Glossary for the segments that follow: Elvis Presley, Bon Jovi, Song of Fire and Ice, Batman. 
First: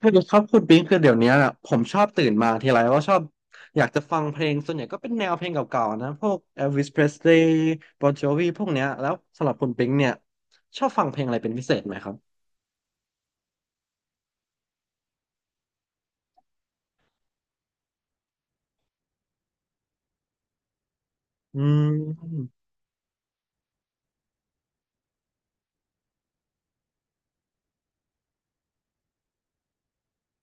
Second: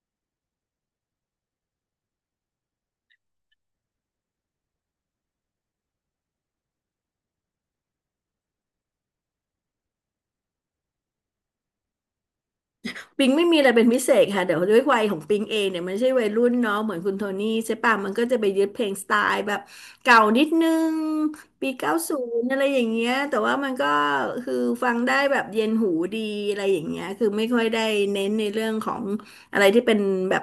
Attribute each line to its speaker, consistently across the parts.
Speaker 1: คือครับคุณปิงคือเดี๋ยวเนี้ยอะผมชอบตื่นมาทีไรว่าชอบอยากจะฟังเพลงส่วนใหญ่ก็เป็นแนวเพลงเก่าๆนะพวก Elvis Presley Bon Jovi พวกเนี้ยแล้วสำหรับคุณปิงเนี่ยชอบฟังเพลงอะไรเป็นพิเศษไหมครับ
Speaker 2: ปิงไม่มีอะไรเป็นพิเศษค่ะเดี๋ยวด้วยวัยของปิงเองเนี่ยมันไม่ใช่วัยรุ่นเนาะเหมือนคุณโทนี่ใช่ป่ะมันก็จะไปยึดเพลงสไตล์แบบเก่านิดนึง
Speaker 1: อื
Speaker 2: ปี 90
Speaker 1: ม
Speaker 2: อะไรอย่างเงี้ยแต่ว่ามันก็คือฟังได้แบบเย็นหูดีอะไรอย่างเงี้ยคือไม่ค่อยได้เน้นในเรื่องของอะไรที่เป็นแบบ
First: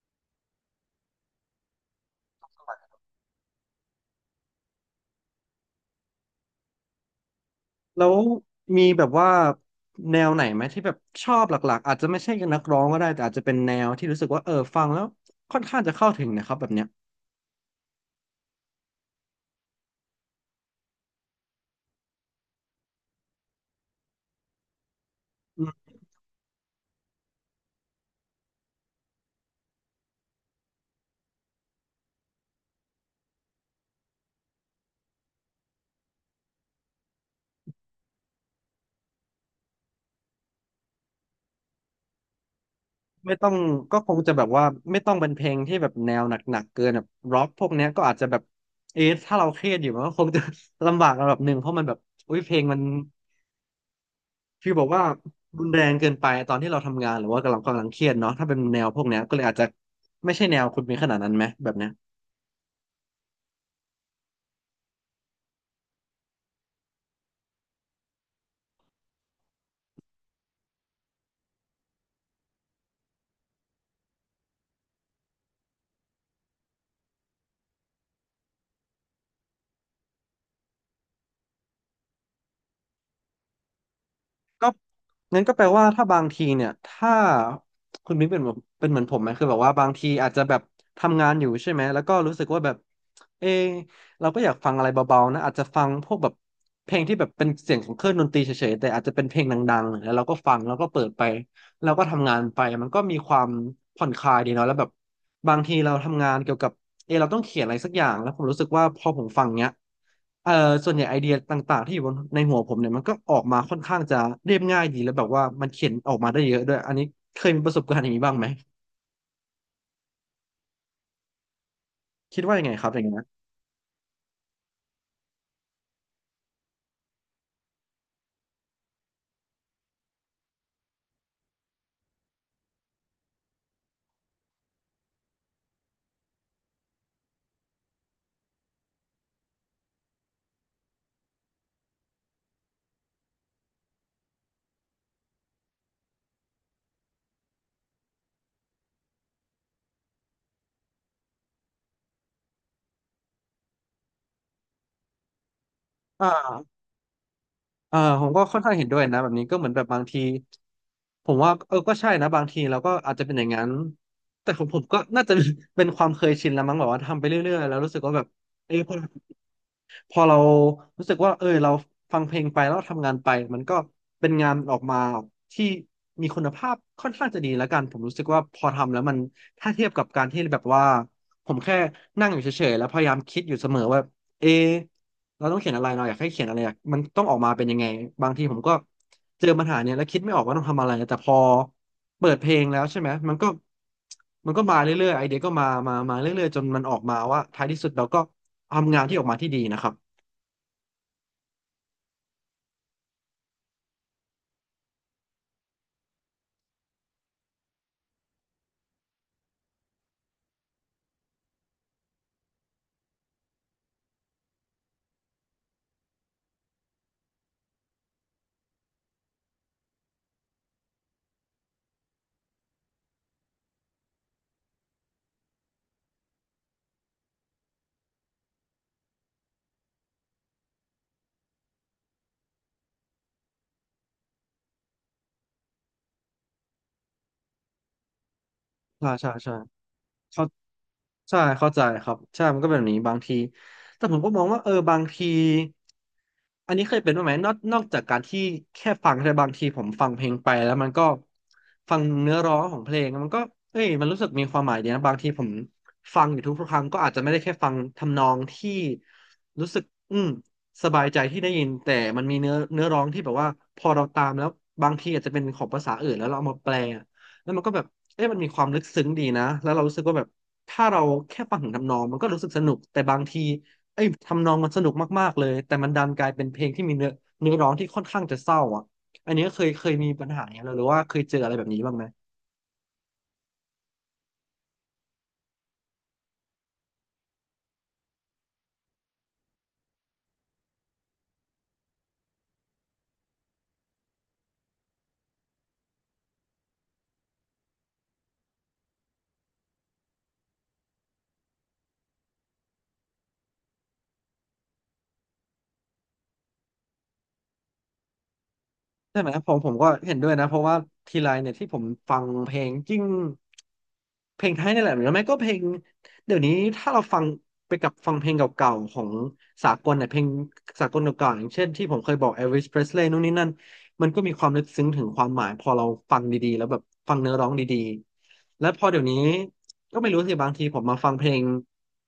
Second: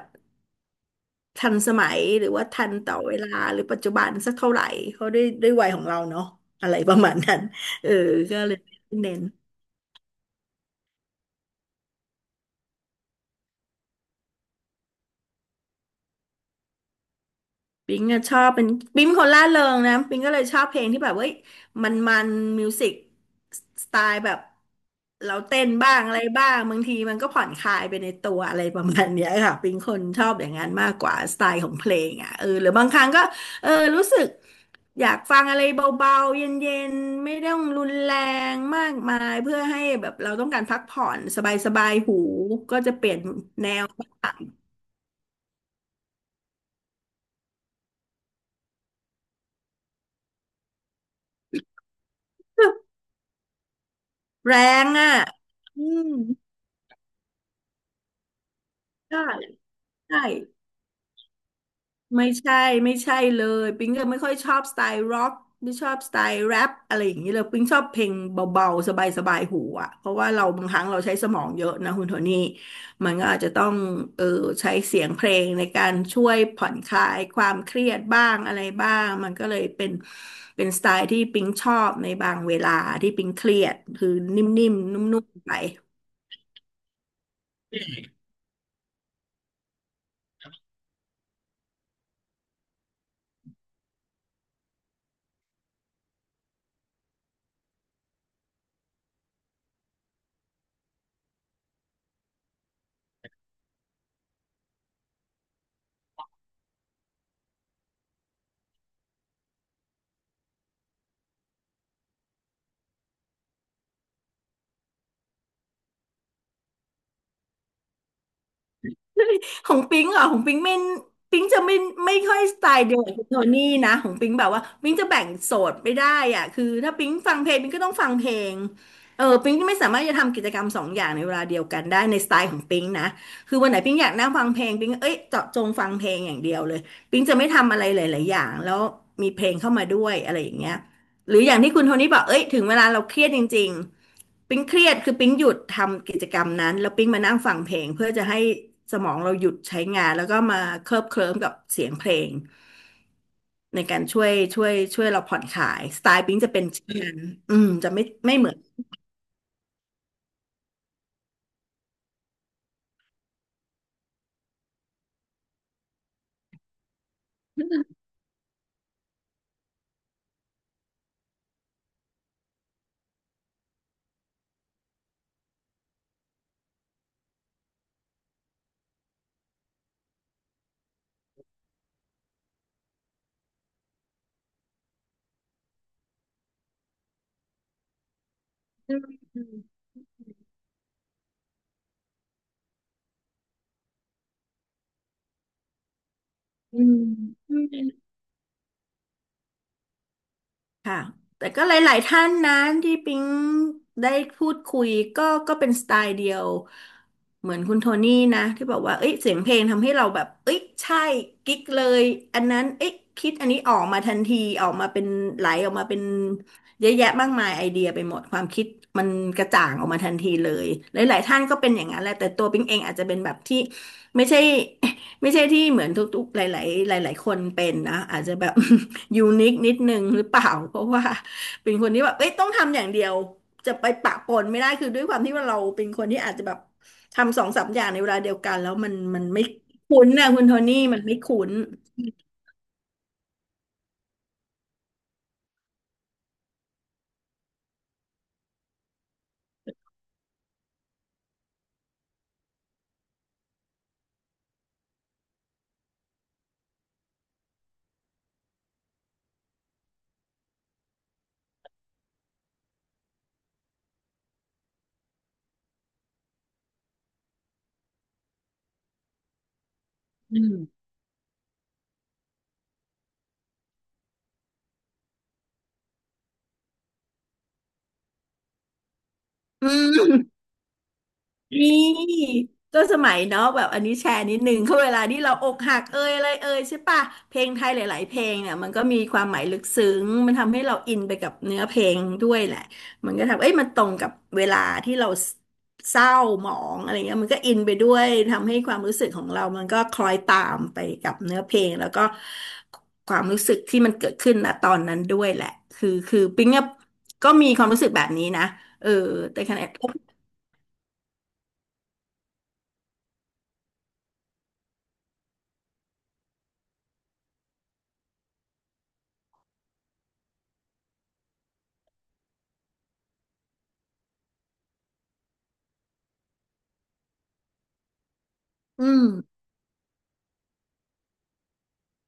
Speaker 2: ทันสมัยหรือว่าทันต่อเวลาหรือปัจจุบันสักเท่าไหร่เขาะด้วยวัยของเราเนาะอะไรประมาณนั้นเออ
Speaker 1: แล้ว
Speaker 2: ก็เลยไม
Speaker 1: มี
Speaker 2: ่
Speaker 1: แบบ
Speaker 2: เน้น
Speaker 1: ว่าแนวไหนไหมที่แบบชอบหลักๆอาจจะไม่ใช่นักร้องก็ได้แต่อาจจะเป็นแนวที่รู้สึกว่าเออฟังแล้วค่อนข้างจะเข้าถึงนะครับแบบเนี้ย
Speaker 2: ปิงอะชอบเป็นปิงเป็นคนร่าเริงนะปิงก็เลยชอบเพลงที่แบบเว้ยมันมิวสิกสไตล์แบบเราเต้นบ้างอะไรบ้างบางทีมันก็ผ่อนคลายไปในตัวอะไรประมาณเนี้ยค่ะปิงคนชอบอย่างนั้นมากกว่าสไตล์ของเพลงอ่ะเออหรือบางครั้งก็เออรู้สึกอยากฟังอะไรเบาๆเย็นๆไม่ต้องรุนแรงมากมายเพื่อให้แบบเราต้องการพักผ่อนสบายๆหูก็จะเปลี่ยน
Speaker 1: ไม่ต้อง
Speaker 2: แนว
Speaker 1: ก็
Speaker 2: บ
Speaker 1: คง
Speaker 2: ้า
Speaker 1: จะ
Speaker 2: ง
Speaker 1: แบบว่าไม่ต้องเป็นเพลงที่แบบแนวหนักๆเกินแบบร็อกพวกเนี้ยก็อาจจะแบบเอะถ้าเราเครียดอยู่มันก็คงจะ ลำบากระดับหนึ่งเพราะมันแบบอุ้ยเพลงมัน
Speaker 2: แร
Speaker 1: ฟีลบอ
Speaker 2: ง
Speaker 1: กว่า
Speaker 2: อ่ะ
Speaker 1: รุนแร
Speaker 2: อื
Speaker 1: งเกิ
Speaker 2: ม
Speaker 1: นไปตอนที่เราทำงานหรือว่ากำลังเครียดเนาะถ้าเป็นแนวพวกเนี้
Speaker 2: ก็
Speaker 1: ยก็เลยอาจจะ
Speaker 2: ใช่
Speaker 1: ไม่ใช่แนวคุณมีขนาดนั้นไหมแบบเนี้ย
Speaker 2: ไม่ใช่ไม่ใช่เลยปิ๊งก็ไม่ค่อยชอบสไตล์ร็อกไม่ชอบสไตล์แรปอะไรอย่างนี้เลยปิ๊งชอบเพลงเบาๆสบายๆหูอ่ะเพราะว่าเราบางครั้งเราใช้สมองเยอะนะคุณโทนี่มันก็อาจจะต้องเออใช้เสียงเพลงในการช่วยผ่อนคลายความเครียดบ้างอะไรบ้างมันก็เลยเป็นสไตล์ที่ปิ๊งชอบในบางเวลาที่ปิ๊งเครียดคือนิ่
Speaker 1: ก็
Speaker 2: มๆนุ่ม
Speaker 1: งั้น
Speaker 2: ๆ
Speaker 1: ก็
Speaker 2: ไป
Speaker 1: แปลว่าถ้าบางทีเนี่ยถ้าคุณมิ้งเป็นแบบเป็นเหมือนผมไหมคือแบบว่าบางทีอาจจะแบบทำงานอยู่ใช่ไหมแล้วก็รู้สึกว่าแบบเออเราก็อยากฟังอะไรเบาๆนะอาจจะฟังพวกแบบเพลงที่แบบเป็นเสียงของเครื่องดนตรีเฉยๆแต่อาจจะเป็นเพลงดังๆแล้วเราก็ฟังแล้วก็เปิดไป เราก็ทำงานไปมันก็มีความผ่อนคลายดีเนาะแล้วแบบบางทีเราทำงานเกี่ยวกับเออเราต้องเขียนอะไรสักอย่างแล้วผมรู้สึกว่าพอผมฟังเนี้ยเออส่วนใหญ่ไอเดียต่างๆที่อยู่บนในหัวผมเนี่ยมันก็ออกมาค่อนข้างจะเรียบง่ายดีแล้วแบบว่ามันเขียนออกมาได้เยอะด้วยอันนี้เคยมีประสบการณ์อย่างนี้บ้างไหม
Speaker 2: ของปิงเหรอ่ะของปิงไม่ปิงจะไม่ไม่ค่อ
Speaker 1: คิ
Speaker 2: ย
Speaker 1: ดว่า
Speaker 2: ส
Speaker 1: ยัง
Speaker 2: ไต
Speaker 1: ไงค
Speaker 2: ล์
Speaker 1: รับ
Speaker 2: เดี
Speaker 1: อ
Speaker 2: ยว
Speaker 1: ย่าง
Speaker 2: กับ
Speaker 1: เงี้ย
Speaker 2: คุณโทนี่นะของปิงแบบว่าปิงจะแบ่งโสดไม่ได้อ่ะคือถ้าปิงฟังเพลงปิงก็ต้องฟังเพลงเออปิงไม่สามารถจะทำกิจกรรมสองอย่างในเวลาเดียวกันได้ในสไตล์ของปิงนะคือวันไหนปิงอยากนั่งฟังเพลงปิงเอ้ยเจาะจงฟังเพลงอย่างเดียวเลยปิงจะไม่ทำอะไรหลายๆอย่างแล้วมีเพลงเข้ามาด้วยอะไรอย่างเงี้ย หรืออย่างที่คุณโทนี่บอกเอ้ยถึงเวลาเราเครียดจริงๆปิ๊งเครียดคือปิ๊งหยุดทำกิจกรรมนั้นแล้วปิ๊งมานั่งฟังเพลงเพื่อจะให้สมองเราหยุดใช้งานแล้วก็มาเคลิบเคลิ้มกับเสียงเพลงในการช่วยเราผ่อนคลายสไตล์
Speaker 1: อ่
Speaker 2: ปิ๊งจะเป็น
Speaker 1: า
Speaker 2: เช่นนั้นอืมจะ
Speaker 1: เออ
Speaker 2: ไม่
Speaker 1: ผม
Speaker 2: ไม่
Speaker 1: ก็
Speaker 2: เหมือ
Speaker 1: ค่
Speaker 2: น
Speaker 1: อนข้างเห็นด้วยนะแบบนี้ก็เหมือนแบบบางทีผมว่าเออก็ใช่นะบางทีเราก็อาจจะเป็นอย่างนั้นแต่ของผมก็น่าจะ เป็นความเคยชินแล้วมั้งแบบว่าทำไปเรื่อยๆแล้วรู้สึกว่าแบบเออ พอเรารู้สึกว่าเออเราฟังเพลงไปแล้วเราทำงานไปมันก็เป็นงานออกมาที่มีคุณภาพค่อนข้างจะดีแล้วกันผมรู้สึกว่าพอทำแล้วมันถ้าเทียบกับการที่แบบว่าผมแค่นั่งอยู่เฉยๆแล้วพยายามคิดอยู่เสมอว่าเอะเราต้องเขียนอะไรเราอยากให้เขียนอะไรอยากมันต้องออกมาเป็นยังไงบางทีผมก็เจอปัญหาเนี่ยแล้วคิดไม่ออกว่าต้องทำอะไรแต่พอเปิดเพลงแล้วใช่ไหมมันก็มันก็มาเรื่อยๆไอเดียก็มาเรื่อยๆจนมั
Speaker 2: อื
Speaker 1: นออกมาว่าท้ายที่สุด
Speaker 2: ม
Speaker 1: เราก็ทำงานที่ออกมาที่ดีนะครับ
Speaker 2: ค่ะแต่ก็หลายๆท่านนะที่ปิ๊งได้พูดคุยก็เป็นสไตล์เดียวเหมือนคุณโทนี่นะที่บอกว่าเอ้ยเสียงเพลงทำให้เราแบบเอ้ยใช่กิ๊กเลยอันนั้นเอ้ยคิดอันนี้ออกมาทันทีออกมาเป็นไหลออกมาเป็นเยอะแยะมากมายไอเดียไปหมดความคิดมันกระจ่างออกมาทันทีเลยหลายๆท่านก็เป็นอย่างนั้นแหละแต่ตัวปิ๊งเองอาจจะเป็นแบบที่ไม่ใช่ไม่ใช่ที่เหมือนทุกๆหลายๆหลายๆคนเป็นนะอาจจะแบบ ยูนิคนิดนึงหรือเปล่า เพราะว่าเป็นคนที่แบบเอ้ยต้องทำอย่างเดียวจะไปปะปนไม่ได้คือด้วยความที่ว่าเราเป็นคนที่อาจจะแบบทำสองสามอย่างในเวลาเดียวกันแล้วมัน
Speaker 1: ใช่
Speaker 2: มัน
Speaker 1: ใช่
Speaker 2: ไม่
Speaker 1: ใช่
Speaker 2: คุ้นนะคุ
Speaker 1: เขา
Speaker 2: ณโทนี่มันไม่
Speaker 1: ใช่
Speaker 2: คุ้น
Speaker 1: เข้าใจครับใช่มันก็เป็นแบบนี้บางทีแต่ผมก็มองว่าเออบางทีอันนี้เคยเป็นบ้างไหมนอกจากการที่แค่ฟังแต่บางทีผมฟังเพลงไปแล้วมันก็ฟังเนื้อร้องของเพลงมันก็เอ้ยมันรู้สึกมีความหมายดีนะบางทีผมฟังอยู่ทุกๆครั้งก็อาจจะไม่ได้แค่ฟังทำนองที่รู้สึกอืมสบายใจที่ได้ยินแต่มันมีเนื้อร้องที่แบบว่าพอเราตามแล้วบางทีอาจจะเป็นของภาษาอื่นแล้วเราเอามาแปล แล้วมันก็แบบเอ๊ะมันมีความลึกซึ้งดีนะแล้วเรารู้สึกว่าแบบถ้าเราแค่ฟังถึงทำนองมันก็รู้สึกสนุกแต่บางทีไอ้ยทำนองมันสนุกมากๆเลยแต่มันดันกลายเป็นเพลงที่มีเนื้อร้องที่ค่อนข้างจะเศร้าอ่ะอันนี้เคย
Speaker 2: อื
Speaker 1: เคยมีปัญ
Speaker 2: ม
Speaker 1: หาอย่างเงี้ยหรือว่าเคยเจออะไรแบบ
Speaker 2: นี
Speaker 1: นี้บ้างไหม
Speaker 2: ่ก็สมัยเนาะแบบอันนี้แชร์นิดนึงเขาเวลาที่เราอกหักเอยอะไรเอยใช่ปะเพลงไทยหลายๆเพลงเนี่ยมันก็มีความหมายลึกซึ้งมันทำให้เราอินไปกับเนื้อเพลงด้วยแหละมันก็ทำเอ้ยมันตรงกับเวลาที่เราเศร้าหมองอะไรเงี้ยมันก็อินไปด้วยทำให้ความรู้สึกของเรามันก็คล้อยตามไปกับเนื้อเพลงแล้วก็ความรู้สึกที่มันเกิดขึ้นณตอนนั้นด้วยแหละคือปิ๊งอะก็มีความรู้สึกแบบนี้นะเออ
Speaker 1: ใช่ไหม
Speaker 2: แต่
Speaker 1: ผ
Speaker 2: ข
Speaker 1: ม
Speaker 2: ณะ
Speaker 1: ผมก็เห็นด้วยนะเพราะว่าทีไรเนี่ยที่ผมฟังเพลงจริงเพลงไทยนี่แหละหรือไม่ก็เพลงเดี๋ยวนี้ถ้าเราฟังไปกับฟังเพลงเก่าๆของสากลเนี่ยเพลงสากลเก่าๆอย่างเช่นที่ผมเคยบอก Elvis Presley นู่นนี่นั่นมันก็มีความลึกซึ้งถึงความหมายพอเราฟังดีๆแล้วแบบฟังเนื้อร้องดีๆและพ
Speaker 2: อื
Speaker 1: อเดี๋ย
Speaker 2: ม
Speaker 1: วนี้ ก็ไม่รู้สิบางทีผมมาฟังเพลง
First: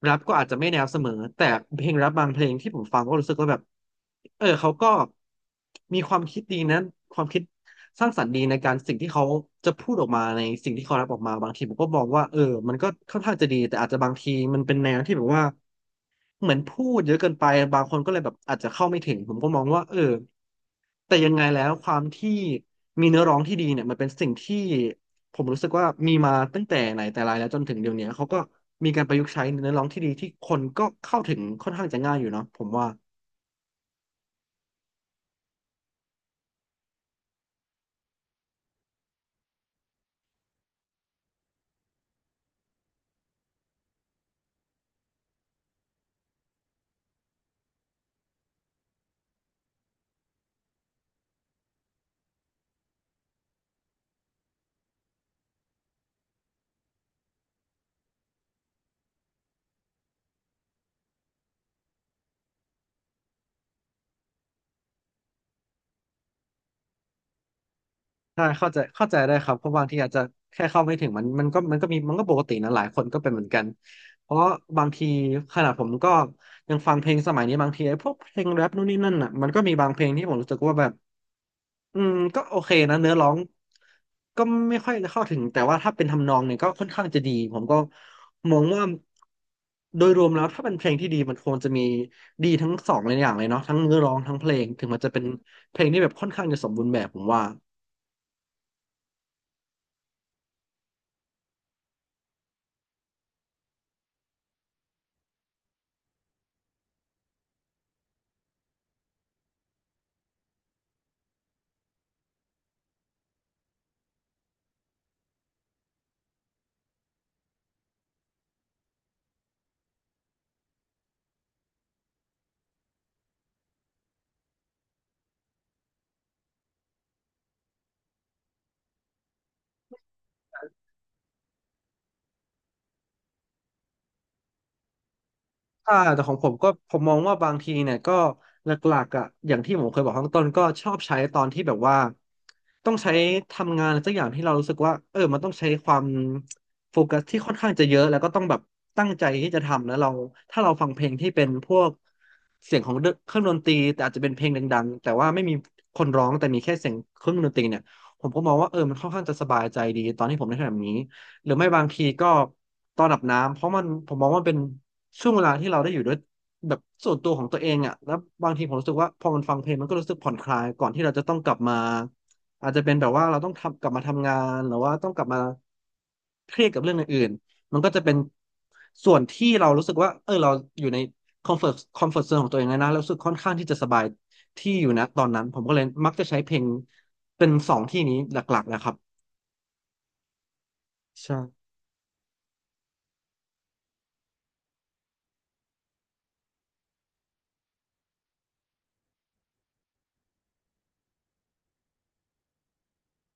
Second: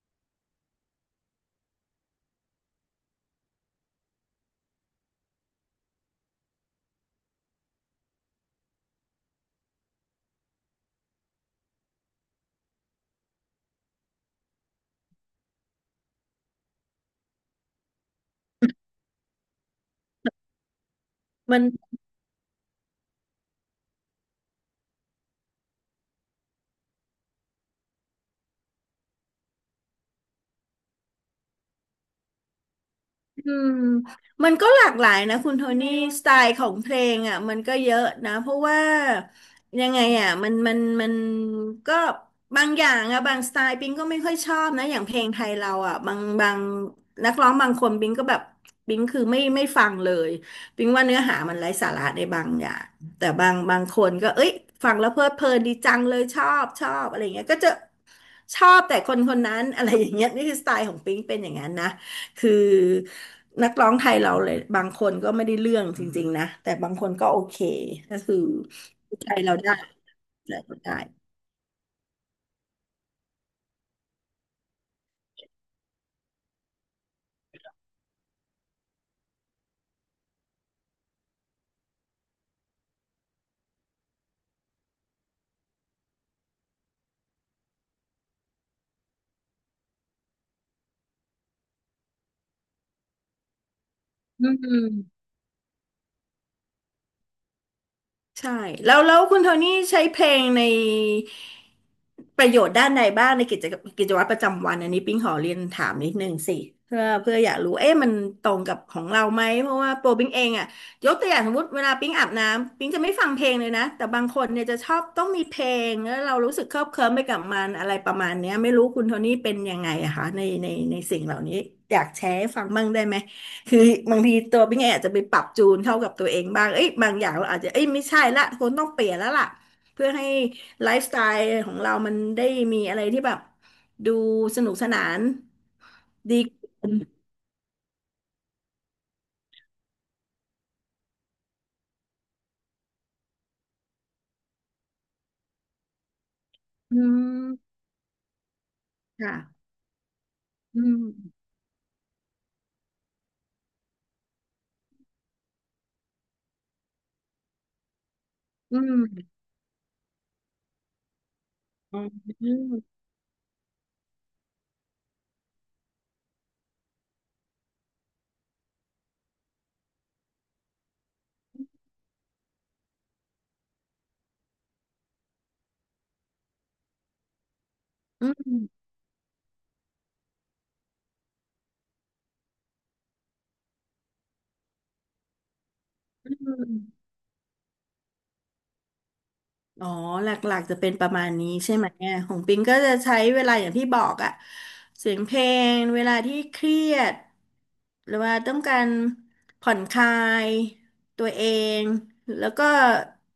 Speaker 1: แรปก็อาจจะไม่แนวเสมอแต่เพลงแรปบางเพลงที่ผมฟังก็รู้สึกว่าแบบเขาก็มีความคิดดีนะความคิดสร้างสรรค์ดีในการสิ่งที่เขาจะพูดออกมาในสิ่งที่เขาแรปออกมาบางทีผมก็มองว่ามันก็ค่อนข้างจะดีแต่อาจจะบางทีมันเป็นแนวที่แบบว่าเหมือนพูดเยอะเกินไปบางคนก็เลยแบบอาจจะเข้าไม่ถึงผมก็มองว่าแต่ยังไง
Speaker 2: มั
Speaker 1: แล้
Speaker 2: น
Speaker 1: วความที่มีเนื้อร้องที่ดีเนี่ยมันเป็นสิ่งที่ผมรู้สึกว่ามีมาตั้งแต่ไหนแต่ไรแล้วจนถึงเดี๋ยวนี้เขาก็มีการประยุกต์ใช้เนื้อร้องที่ดีที่คนก็เข้าถึงค่อนข้างจะง่ายอยู่เนาะผมว่า
Speaker 2: อืมมันก็หลากหลายนะคุณโทนี่สไตล์ของเพลงอ่ะมันก็เยอะนะเพราะว่ายังไงอ่ะมันก็บางอย่างอ่ะบางสไตล์ปิงก็ไม่ค่อยชอบนะอย่างเพลงไทยเราอ่ะบางนักร้องบางคนปิงก็แบบปิงคือไม่ฟังเลยปิงว่าเนื้อหามันไร้สาระในบางอย่างแต่บางคนก็เอ้ยฟังแล้วเพลิดเพลินดีจังเลยชอบอะไรเงี้ยก็จะชอบแต่คนคนนั้นอะไรอย่างเงี้ยนี่คือสไตล์ของปิงเป็นอย่างนั้นนะ คือนักร้องไทยเราเลยบางคนก็ไม่ได้เรื่องจริงๆนะแต่บางคนก็โอเคก็คือ
Speaker 1: ใช่เข้าใจ
Speaker 2: ใจ
Speaker 1: ได้ค
Speaker 2: เรา
Speaker 1: รับเพ
Speaker 2: ได้
Speaker 1: ราะบางทีอาจจะ
Speaker 2: ใจ
Speaker 1: แค่
Speaker 2: เรา
Speaker 1: เข้า
Speaker 2: ได้
Speaker 1: ไม่ถึงมันก็มีมันก็ปกตินะหลายคนก็เป็นเหมือนกันเพราะบางทีขนาดผมก็ยังฟังเพลงสมัยนี้บางทีไอ้พวกเพลงแรปนู่นนี่นั่นอ่ะมันก็มีบางเพลงที่ผมรู้สึกว่าแบบ อืมก็โอเคนะเนื้อร้องก็ไม่ค่อยเข้าถึงแต่ว่าถ้าเป็นทำนองเนี่ยก็ค่อนข้างจะดีผมก็มองว่าโดยรวมแล้วถ้าเป็นเพลงที่ดีมันควรจะมีดีทั้งสองเลยอย่างเลยเนาะทั้งเนื้อร้องทั้งเพ
Speaker 2: อื
Speaker 1: ลงถึงมันจะเป็
Speaker 2: ม
Speaker 1: นเพลงที่แบบค่อนข้างจะสมบูรณ์แบบผมว่า
Speaker 2: ใช่แล้วคุณโทนี่ใช้เพลงในประโยชน์ด้านใดบ้างในกิจกรรมกิจวัตรประจำวันอันนี้ปิ๊งขอเรียนถามนิดนึงสิเพื่ออยากรู้เอ๊ะมันตรงกับของเราไหมเพราะว่าโปรปิ๊งเองอะยกตัวอย่างสมมติเวลาปิ๊งอาบน้ำปิ๊งจะไม่ฟังเพลงเลยนะแต่บางคนเนี่ยจะชอบต้องมีเพลงแล้วเรารู้สึกเคลิบเคลิ้มไปกับมันอะไรประมาณเนี้ยไม่รู้คุณโทนี่เป็นยังไงอะคะในในสิ่งเหล่านี้อยากแชร์ให้ฟังบ้างได้ไหม คือบางทีตัวพี่ไงอาจจะไปปรับจูนเข้ากับตัวเองบ้าง เอ้ยบางอย่างเราอาจจะเอ้ยไม่ใช่ละคนต้องเปลี่ยนแล้วล่ะเพื่อให้ไลฟ์สไตล์ของเรามันได้มีอะไรที่แบบดูสนุกสนาน
Speaker 1: ค่ะแต่ของ
Speaker 2: ดี
Speaker 1: ผมก็
Speaker 2: ขึ้
Speaker 1: ผ
Speaker 2: น
Speaker 1: มมองว่าบางทีเนี่ยก็หลักๆอ่ะอย่างที่ผมเคยบอกข้างต้นก็ชอบใช้ตอนที่แบบว่าต้องใช้ทำงานอะไรสักอย่างที่เรารู้สึกว่ามันต้องใช้ความ
Speaker 2: อื
Speaker 1: โฟกัสที่ค่อนข้า
Speaker 2: ม
Speaker 1: งจะเยอะแล้วก็ต้องแบบตั้งใจที่จะ
Speaker 2: ค่ะ
Speaker 1: ทำแล้วเราถ้าเรา
Speaker 2: อื
Speaker 1: ฟัง
Speaker 2: ม
Speaker 1: เพลงที่เป็นพวกเสียงของเครื่องดนตรีแต่อาจจะเป็นเพลงดังๆแต่ว่าไม่มีคนร้องแต่มีแค่เสียงเครื่องดนตรีเนี่ยผมก็มองว่า
Speaker 2: อื
Speaker 1: มันค่อนข้า
Speaker 2: ม
Speaker 1: งจะสบายใจดีตอนที่ผมได้ทำแบบนี้ หรือไม่บาง
Speaker 2: อื
Speaker 1: ที
Speaker 2: ม
Speaker 1: ก็
Speaker 2: อืม
Speaker 1: ตอนอาบน้ำเพราะมันผมมองว่ามันเป็นช่วงเวลาที่เราได้อยู่ด้วยแบบส่วนตัวของตัวเองอ่ะแล้วบางทีผมรู้สึกว่าพอมันฟังเพลงมันก็รู้สึกผ่อนคลายก่อนที่เราจะต้องกลับมาอาจจะเป็นแบบว่าเราต้องทำกลับมาทำงานหรือว่าต้องกลับมาเครียดกับเรื่องอื่นๆมันก็จะเป็นส่วนที่เรารู้สึกว่าเราอยู่ในคอมฟอร์ตโซนของตัวเองแล้วนะแล้วรู้สึกค่อนข้างที่จะสบายที่อยู่นะตอนนั้นผมก็เลยมักจะ
Speaker 2: อื
Speaker 1: ใช้เพลง
Speaker 2: ม
Speaker 1: เป็นสองที่นี้หลักๆนะครับ
Speaker 2: อ๋อหลักๆจะเป็นประมาณนี้
Speaker 1: ใช่
Speaker 2: ใช่ไหมเนี่ยของปิงก็จะใช้เวลาอย่างที่บอกอะเสียงเพลงเวลาที่เครียดหรือว่าต้องการผ่อนคลายตัวเองแล้วก็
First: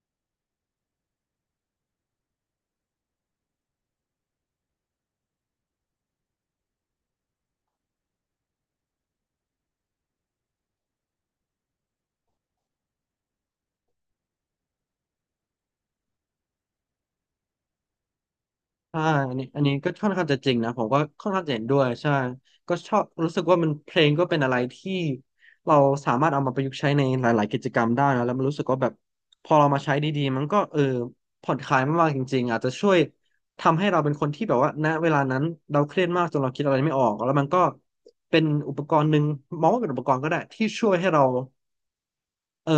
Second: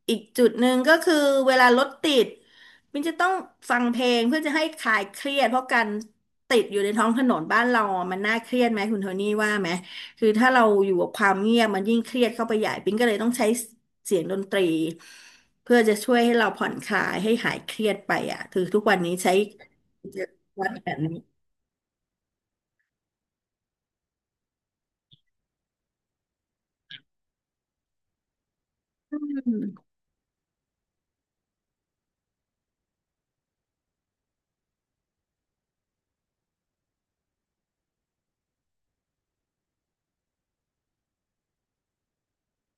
Speaker 2: อีกจุดหนึ่งก็คือเวลารถติดปิงจะต้องฟังเพลงเพื่อจะให้คลายเครียดเพราะการติดอยู่ในท้องถนนบ้านเราอะมันน่าเครียดไหมคุณโทนี่ว่าไหมคือถ้าเราอยู่กับความเงียบมันยิ่งเครียดเข้าไปใหญ่ปิงก็เลยต้องใช้เสียงดนตรี เพื่อจะช่วยให้เราผ่อนคลายให้หายเครียดไปอ่ะคือทุกวัน
Speaker 1: ใช่
Speaker 2: นี้ใช้
Speaker 1: อันนี้ก็ค่อนข้างจะจริง
Speaker 2: วั
Speaker 1: นะ
Speaker 2: ด
Speaker 1: ผม
Speaker 2: แบ
Speaker 1: ก็
Speaker 2: บนี้
Speaker 1: ค่อนข้างจะเห็นด้วยใช่ก็ชอบรู้สึกว่ามันเพลงก็เป็นอะไรที่เราสามารถเอามาประยุกต์ใช้ในหลายๆกิจกรรมได้นะแล้วมันรู้สึกว่าแบบ
Speaker 2: อื
Speaker 1: พอเรามา
Speaker 2: ม
Speaker 1: ใช้ดีๆมันก็ผ่อนคลายมากๆจริงๆอาจจะช่วยทำให้เราเป็นคนที่แบบว่าณเวลานั้นเราเครียดมากจนเราคิดอะไรไม่ออกแล้วมันก็เป็นอุปกรณ์หนึ่งมองว่าเป็นอุปกรณ์ก็ได้ที่ช่วยให้เรา เออ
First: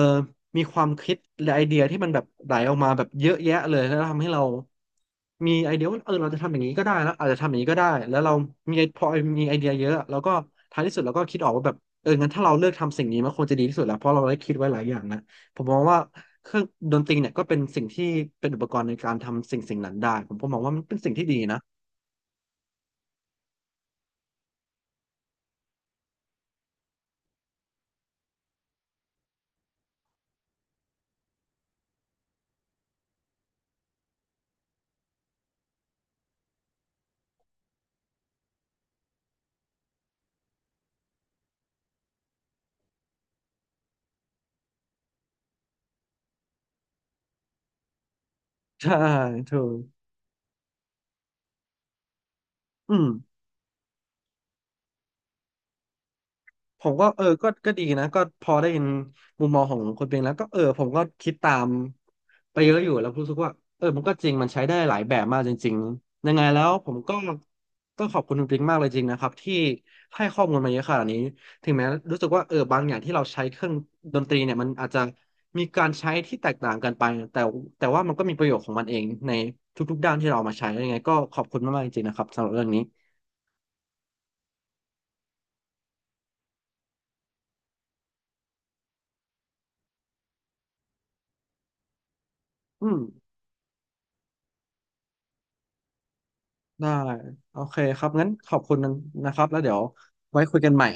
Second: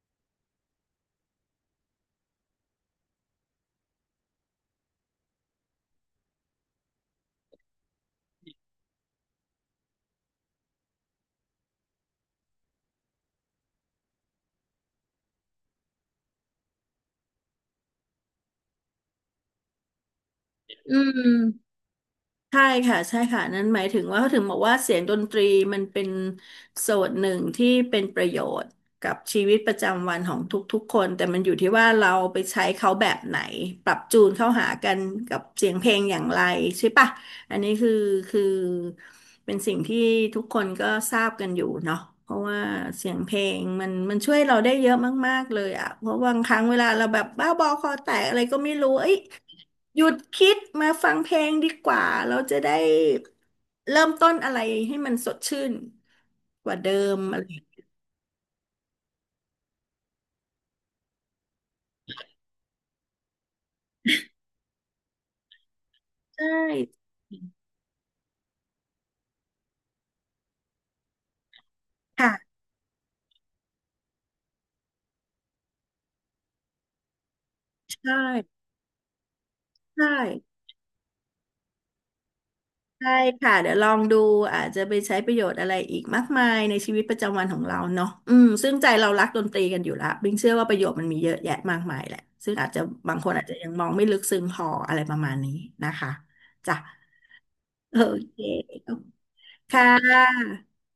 Speaker 1: มีความคิดและไอเดียที่มันแบบไหลออกมาแบบเยอะแยะเลยแล้วทำให้เรามีไอเดียว่าเราจะทำอย่างนี้ก็ได้แล้วอาจจะทำอย่างนี้ก็ได้แล้วเรามีไอพอมีไอเดียเยอะแล้วก็ท้ายที่สุดเราก็คิดออกว่าแบบงั้นถ้าเราเลือกทำสิ่งนี้มันควรจะดีที่สุดแล้วเพราะเราได้คิดไว้หลายอย่างนะผมมองว่าเครื่องดนตรีเนี่ยก็เป็นสิ่งที่เป็นอุปกรณ์ในการทำสิ่งนั้นได้ผมก็มองว่ามัน
Speaker 2: อื
Speaker 1: เป็นสิ่งที่ดีนะ
Speaker 2: ม ใช่ค่ะใช่ค่ะนั่นหมายถึงว่าเขาถึงบอกว่าเสียงดนตรีมันเป็นส่วนหนึ่งที่เป็นประโยชน์กับชีวิตประจำวันของทุกๆคนแต่มันอยู่ที่ว่าเราไปใช้เขาแบบไหนปรับจูนเข้าหากันกับเสียงเพลงอย่างไรใช่ปะอันนี้คือคือเป็นสิ่งที่ทุกคนก็ทราบกันอยู่เนาะเพราะว่าเสียงเพลงมันช่วยเราได้เยอะมากๆเลยอะเพราะบางครั้งเวลาเราแบบบ้าบอคอแตกอะไรก็ไม่ รู้
Speaker 1: ใช่
Speaker 2: เอ้ย
Speaker 1: ถูก
Speaker 2: หยุดคิดมาฟังเพลงดีกว่า เราจะได้
Speaker 1: อืม
Speaker 2: เริ่มต้นอะไรให้มันสดชื่นกว่า
Speaker 1: ผ
Speaker 2: เดิ
Speaker 1: มก็
Speaker 2: มอะไร
Speaker 1: ก็
Speaker 2: อย่าง
Speaker 1: ก็
Speaker 2: เงี้
Speaker 1: ดี
Speaker 2: ย
Speaker 1: นะก็พอได้เห็นมุมมองของคนเป็นแล้วก็ผมก็คิดตามไปเยอะอยู่แล้วรู้สึกว่ามันก็จริงมันใช้ได้หลายแบบมากจริงๆยังไง
Speaker 2: ใช่
Speaker 1: แล้วผมก็ต้องขอบคุณคุณปิงมากเลยจริงนะครับที่ให้ข้อมูลมาเยอะขนาดนี้ถึงแม้รู้สึกว่า
Speaker 2: ค่ะ
Speaker 1: บางอย่างที่เราใช้เครื่องดนตรีเนี่ยมันอาจจะมีการใช้ที่แตกต่างกันไปแต่แต่ว่ามั
Speaker 2: ใช่
Speaker 1: นก็มีประโยชน์ของมันเองในทุกๆ
Speaker 2: ใช่
Speaker 1: ด้านที่เราเอามาใช้ยังไงก็ขอบคุณมากๆจริงๆนะครับสำหรับเรื่องนี้
Speaker 2: ใช่ค่ะเดี๋ยวลองดูอาจจะไปใช้ประโยชน์อะไรอีกมากมายในชีวิตประจำวันของเราเนาะอืมซึ่งใจเรารักดนตรีกันอยู่ละบิงเชื่อว่าประโยชน์มันมีเยอะแยะมากมายแหละซึ่งอาจจะ
Speaker 1: อืม
Speaker 2: บางคนอาจจะยังมองไม่ลึกซึ้งพออะไรประมาณนี้นะคะจ้ะ
Speaker 1: ได้โอเค
Speaker 2: โอ
Speaker 1: ครับงั้น
Speaker 2: เค
Speaker 1: ขอบคุณนะครับแล้วเดี๋ยว
Speaker 2: ค่
Speaker 1: ไว้
Speaker 2: ะ
Speaker 1: คุยกันใหม่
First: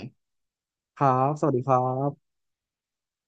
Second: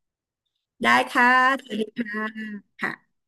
Speaker 2: ได้
Speaker 1: ครั
Speaker 2: ค่ะ
Speaker 1: บสวัสดี
Speaker 2: ส
Speaker 1: ค
Speaker 2: วัส
Speaker 1: รั
Speaker 2: ดีค่ะ
Speaker 1: บ
Speaker 2: ค่ะ